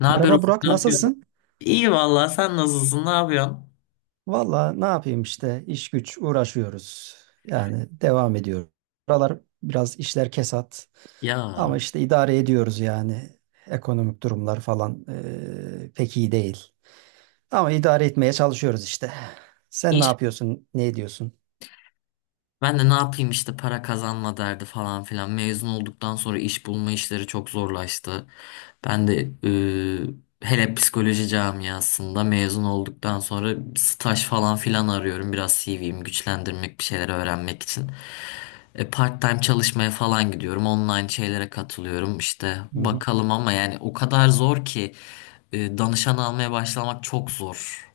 Ne haber Merhaba Ufuk? Burak, Ne yapıyorsun? nasılsın? İyi vallahi sen nasılsın? Ne yapıyorsun? Valla ne yapayım işte iş güç uğraşıyoruz. Yani devam ediyoruz. Buralar biraz işler kesat. Ya Ama işte idare ediyoruz yani. Ekonomik durumlar falan pek iyi değil. Ama idare etmeye çalışıyoruz işte. Sen ne inş. yapıyorsun, ne ediyorsun? Ben de ne yapayım işte para kazanma derdi falan filan. Mezun olduktan sonra iş bulma işleri çok zorlaştı. Ben de hele psikoloji camiasında mezun olduktan sonra staj falan filan arıyorum. Biraz CV'mi güçlendirmek, bir şeyler öğrenmek için. Part-time çalışmaya falan gidiyorum. Online şeylere katılıyorum. İşte Hı hı. bakalım ama yani o kadar zor ki danışan almaya başlamak çok zor.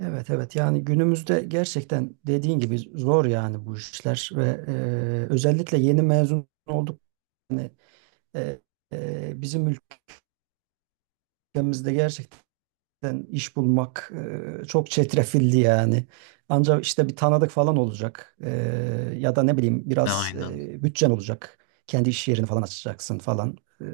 Evet evet, yani günümüzde gerçekten dediğin gibi zor yani bu işler ve özellikle yeni mezun olduk. Eee, bizim ülkemizde gerçekten iş bulmak çok çetrefilli yani. Ancak işte bir tanıdık falan olacak. Ya da ne bileyim E, biraz Aynen. Bütçen olacak. Kendi iş yerini falan açacaksın falan.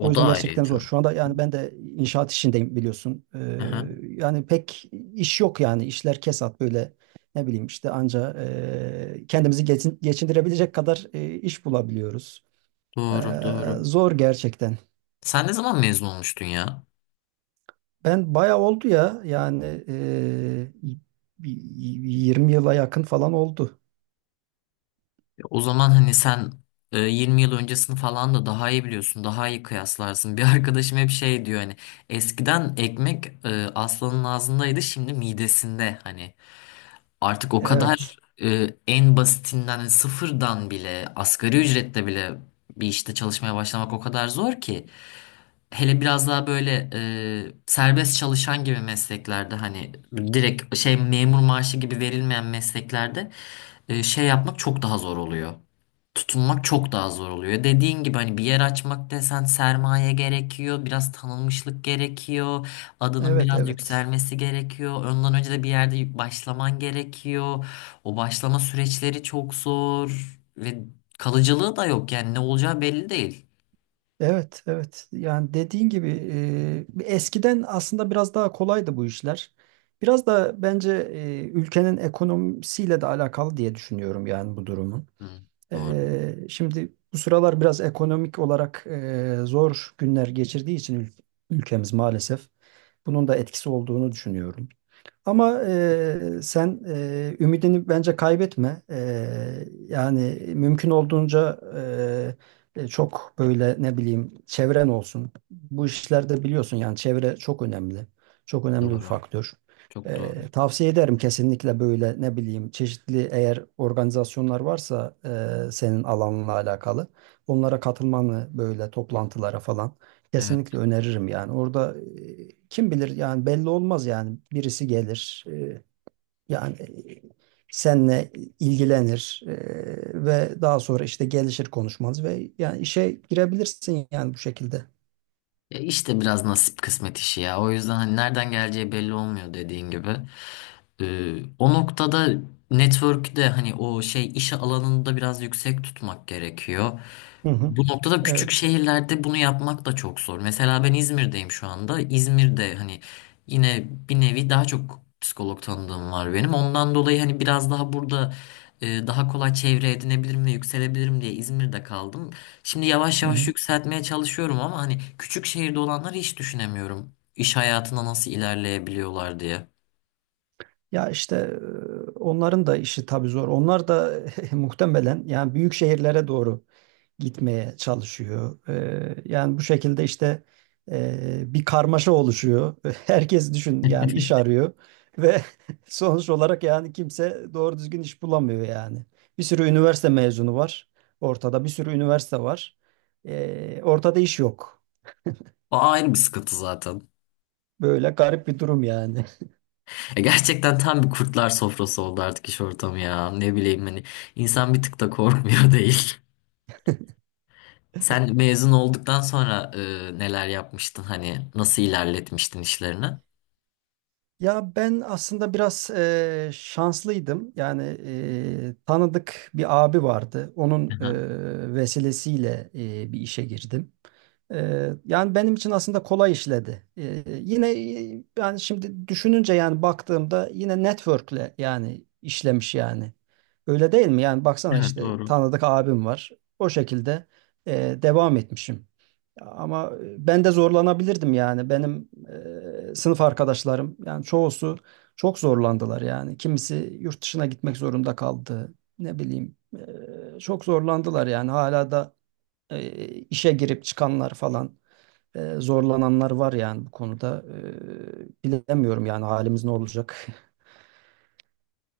O da yüzden gerçekten ayrıydı. zor. Şu anda yani ben de inşaat işindeyim biliyorsun. Aha, Yani pek iş yok yani. İşler kesat böyle, ne bileyim işte, anca kendimizi geçindirebilecek kadar iş bulabiliyoruz. E, doğru, doğru. Zor gerçekten. Sen ne zaman mezun olmuştun ya? Ben bayağı oldu ya yani bir 20 yıla yakın falan oldu. O zaman hani sen 20 yıl öncesini falan da daha iyi biliyorsun, daha iyi kıyaslarsın. Bir arkadaşım hep şey diyor hani eskiden ekmek aslanın ağzındaydı, şimdi midesinde hani. Artık o Evet, kadar en basitinden hani sıfırdan bile asgari ücretle bile bir işte çalışmaya başlamak o kadar zor ki. Hele biraz daha böyle serbest çalışan gibi mesleklerde hani direkt şey memur maaşı gibi verilmeyen mesleklerde şey yapmak çok daha zor oluyor. Tutunmak çok daha zor oluyor. Dediğin gibi hani bir yer açmak desen sermaye gerekiyor, biraz tanınmışlık gerekiyor. Adının evet, biraz evet. yükselmesi gerekiyor. Ondan önce de bir yerde başlaman gerekiyor. O başlama süreçleri çok zor ve kalıcılığı da yok yani ne olacağı belli değil. Evet, evet. Yani dediğin gibi, eskiden aslında biraz daha kolaydı bu işler. Biraz da bence ülkenin ekonomisiyle de alakalı diye düşünüyorum yani bu durumun. Hı, doğru, Şimdi bu sıralar biraz ekonomik olarak zor günler geçirdiği için ülkemiz, maalesef bunun da etkisi olduğunu düşünüyorum. Ama sen ümidini bence kaybetme. Yani mümkün olduğunca çok böyle, ne bileyim, çevren olsun. Bu işlerde biliyorsun yani çevre çok önemli. Çok önemli bir doğru. faktör. Çok doğru. Tavsiye ederim kesinlikle, böyle ne bileyim, çeşitli eğer organizasyonlar varsa senin alanla alakalı, onlara katılmanı, böyle toplantılara falan. Evet. Kesinlikle öneririm yani. Orada kim bilir yani, belli olmaz yani. Birisi gelir, yani e, seninle ilgilenir ve daha sonra işte gelişir konuşmanız ve yani işe girebilirsin yani bu şekilde. Ya işte biraz nasip kısmet işi ya. O yüzden hani nereden geleceği belli olmuyor dediğin gibi. O noktada network'ü de hani o şey iş alanında biraz yüksek tutmak gerekiyor. Hı hı. Bu noktada küçük Evet. şehirlerde bunu yapmak da çok zor. Mesela ben İzmir'deyim şu anda. İzmir'de hani yine bir nevi daha çok psikolog tanıdığım var benim. Ondan dolayı hani biraz daha burada daha kolay çevre edinebilirim ve yükselebilirim diye İzmir'de kaldım. Şimdi yavaş Hı yavaş hı. yükseltmeye çalışıyorum ama hani küçük şehirde olanları hiç düşünemiyorum. İş hayatına nasıl ilerleyebiliyorlar diye. Ya işte onların da işi tabii zor. Onlar da muhtemelen yani büyük şehirlere doğru gitmeye çalışıyor. Yani bu şekilde işte bir karmaşa oluşuyor. Herkes düşün yani iş arıyor ve sonuç olarak yani kimse doğru düzgün iş bulamıyor yani. Bir sürü üniversite mezunu var ortada, bir sürü üniversite var. Ortada iş yok. O ayrı bir sıkıntı zaten. Böyle garip bir durum yani. Ya gerçekten tam bir kurtlar sofrası oldu artık iş ortamı ya. Ne bileyim hani insan bir tık da korkmuyor değil. Sen mezun olduktan sonra neler yapmıştın hani nasıl ilerletmiştin işlerini? Ya ben aslında biraz şanslıydım. Yani tanıdık bir abi vardı. Onun Aha, vesilesiyle bir işe girdim. Yani benim için aslında kolay işledi. Yine yani şimdi düşününce, yani baktığımda, yine network'le yani işlemiş yani. Öyle değil mi? Yani baksana, evet işte doğru. tanıdık abim var. O şekilde devam etmişim. Ama ben de zorlanabilirdim yani. Benim sınıf arkadaşlarım, yani çoğusu çok zorlandılar yani. Kimisi yurt dışına gitmek zorunda kaldı. Ne bileyim, çok zorlandılar yani. Hala da işe girip çıkanlar falan, zorlananlar var yani bu konuda. Bilemiyorum yani halimiz ne olacak.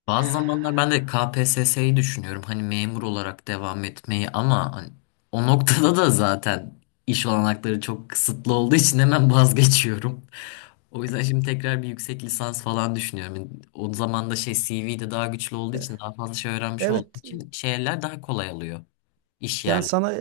Bazı zamanlar ben de KPSS'yi düşünüyorum hani memur olarak devam etmeyi ama hani o noktada da zaten iş olanakları çok kısıtlı olduğu için hemen vazgeçiyorum. O yüzden şimdi tekrar bir yüksek lisans falan düşünüyorum. Yani o zaman da şey C V de daha güçlü olduğu için daha fazla şey öğrenmiş olduğu Evet. için şeyler daha kolay alıyor. İş Yani yerleri. sana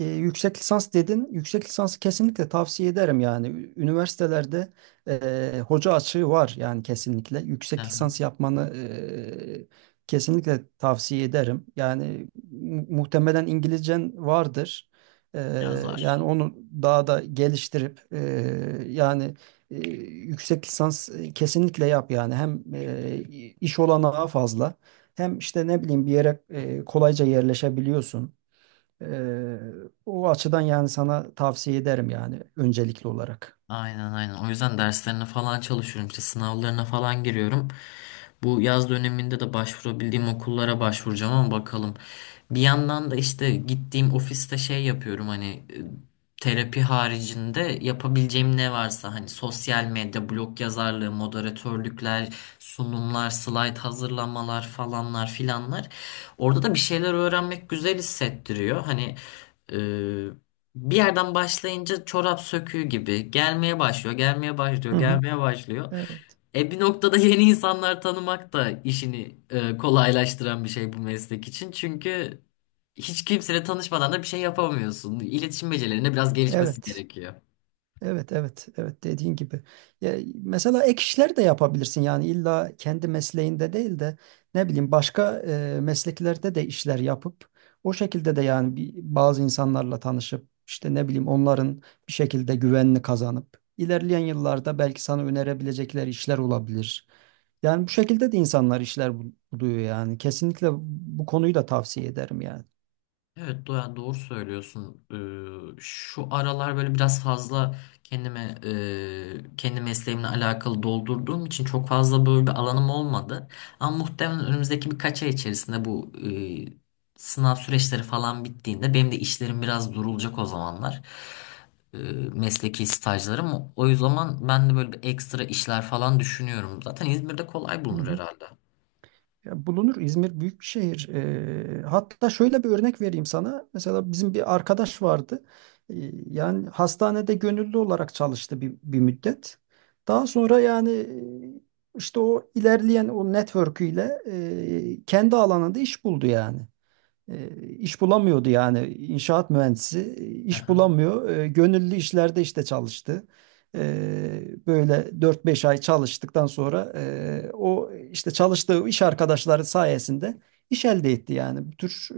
yüksek lisans dedin. Yüksek lisansı kesinlikle tavsiye ederim yani. Üniversitelerde hoca açığı var yani kesinlikle. Hı Yüksek hı. lisans yapmanı kesinlikle tavsiye ederim. Yani muhtemelen İngilizcen vardır. E, Biraz Yani zor. onu daha da geliştirip, yani e, yüksek lisans kesinlikle yap yani. Hem iş olanağı fazla. Hem işte, ne bileyim, bir yere kolayca yerleşebiliyorsun. Ee, O açıdan yani sana tavsiye ederim yani öncelikli olarak. Aynen aynen. O yüzden derslerine falan çalışıyorum. İşte sınavlarına falan giriyorum. Bu yaz döneminde de başvurabildiğim okullara başvuracağım ama bakalım. Bir yandan da işte gittiğim ofiste şey yapıyorum hani terapi haricinde yapabileceğim ne varsa hani sosyal medya, blog yazarlığı, moderatörlükler, sunumlar, slayt hazırlamalar falanlar filanlar. Orada da bir şeyler öğrenmek güzel hissettiriyor. Hani bir yerden başlayınca çorap söküğü gibi gelmeye başlıyor, gelmeye Hı başlıyor, hı. gelmeye başlıyor. Evet. E bir noktada yeni insanlar tanımak da işini kolaylaştıran bir şey bu meslek için. Çünkü hiç kimseyle tanışmadan da bir şey yapamıyorsun. İletişim becerilerine biraz gelişmesi Evet. gerekiyor. Evet evet evet, dediğin gibi. Ya, mesela ek işler de yapabilirsin yani illa kendi mesleğinde değil de, ne bileyim, başka mesleklerde de işler yapıp o şekilde de yani bazı insanlarla tanışıp, işte ne bileyim, onların bir şekilde güvenini kazanıp, ilerleyen yıllarda belki sana önerebilecekleri işler olabilir. Yani bu şekilde de insanlar işler buluyor yani. Kesinlikle bu konuyu da tavsiye ederim yani. Evet Doğan doğru söylüyorsun. Şu aralar böyle biraz fazla kendime kendi mesleğimle alakalı doldurduğum için çok fazla böyle bir alanım olmadı. Ama muhtemelen önümüzdeki birkaç ay içerisinde bu sınav süreçleri falan bittiğinde benim de işlerim biraz durulacak o zamanlar. E, Mesleki stajlarım. O zaman ben de böyle bir ekstra işler falan düşünüyorum. Zaten İzmir'de kolay Hı bulunur hı. herhalde. Ya bulunur. İzmir büyük bir şehir. Hatta şöyle bir örnek vereyim sana. Mesela bizim bir arkadaş vardı. Ee, Yani hastanede gönüllü olarak çalıştı bir müddet. Daha sonra yani işte o ilerleyen o network'üyle kendi alanında iş buldu yani. E, iş bulamıyordu yani, inşaat mühendisi iş bulamıyor. Gönüllü işlerde işte çalıştı. Böyle 4 5 ay çalıştıktan sonra o işte çalıştığı iş arkadaşları sayesinde iş elde etti yani. Bu tür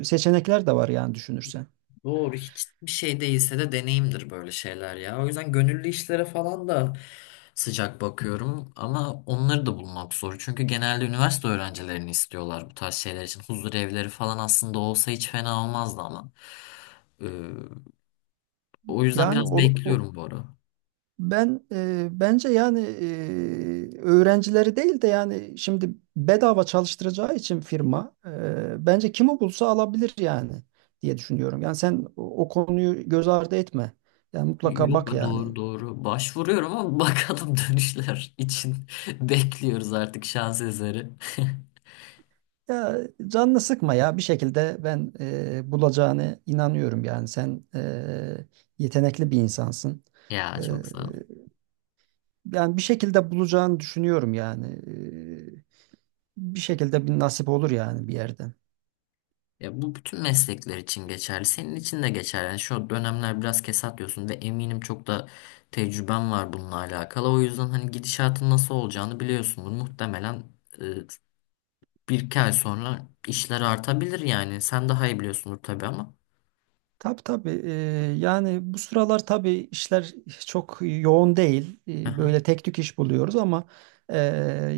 seçenekler de var yani, düşünürsen. Doğru hiçbir şey değilse de deneyimdir böyle şeyler ya. O yüzden gönüllü işlere falan da sıcak bakıyorum ama onları da bulmak zor. Çünkü genelde üniversite öğrencilerini istiyorlar bu tarz şeyler için. Huzur evleri falan aslında olsa hiç fena olmazdı ama. Ee, O yüzden Yani biraz o, o- bekliyorum bu ara. Ben, bence yani öğrencileri değil de, yani şimdi bedava çalıştıracağı için firma, bence kimi bulsa alabilir yani diye düşünüyorum. Yani sen o konuyu göz ardı etme. Yani mutlaka Yok bak be, doğru yani. doğru başvuruyorum ama bakalım dönüşler için bekliyoruz artık şans eseri. Ya canını sıkma ya, bir şekilde ben bulacağını inanıyorum yani, sen yetenekli bir insansın. Ya E, çok sağ ol. Yani bir şekilde bulacağını düşünüyorum yani. Bir şekilde bir nasip olur yani bir yerden. Ya bu bütün meslekler için geçerli. Senin için de geçerli. Yani şu dönemler biraz kesat diyorsun ve eminim çok da tecrüben var bununla alakalı. O yüzden hani gidişatın nasıl olacağını biliyorsundur. Muhtemelen e, bir iki ay sonra işler artabilir yani. Sen daha iyi biliyorsundur tabii ama. Tabii tabii. Yani bu sıralar tabii işler çok yoğun değil. Aha, Böyle tek tük iş buluyoruz ama e,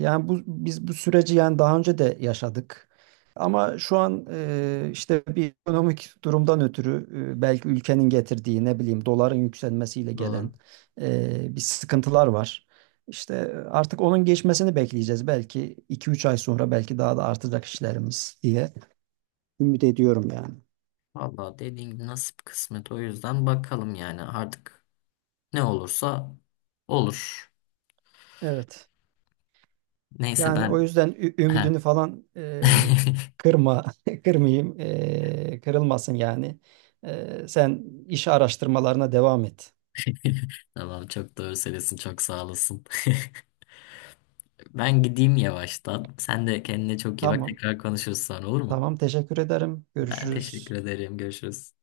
yani bu bu süreci yani daha önce de yaşadık. Ama şu an, işte bir ekonomik durumdan ötürü, belki ülkenin getirdiği, ne bileyim, doların yükselmesiyle doğru. gelen bir sıkıntılar var. İşte artık onun geçmesini bekleyeceğiz. Belki 2 3 ay sonra belki daha da artacak işlerimiz diye ümit ediyorum yani. Vallahi dediğin gibi nasip kısmet. O yüzden bakalım yani artık ne olursa olur. Evet. Neyse Yani o ben... yüzden Heh. ümidini falan kırma, kırmayayım, kırılmasın yani. Sen iş araştırmalarına devam et. Tamam çok doğru söylüyorsun. Çok sağ olasın. Ben gideyim yavaştan. Sen de kendine çok iyi bak. Tamam, Tekrar konuşuruz sonra olur mu? tamam, teşekkür ederim. Ben teşekkür Görüşürüz. ederim. Görüşürüz.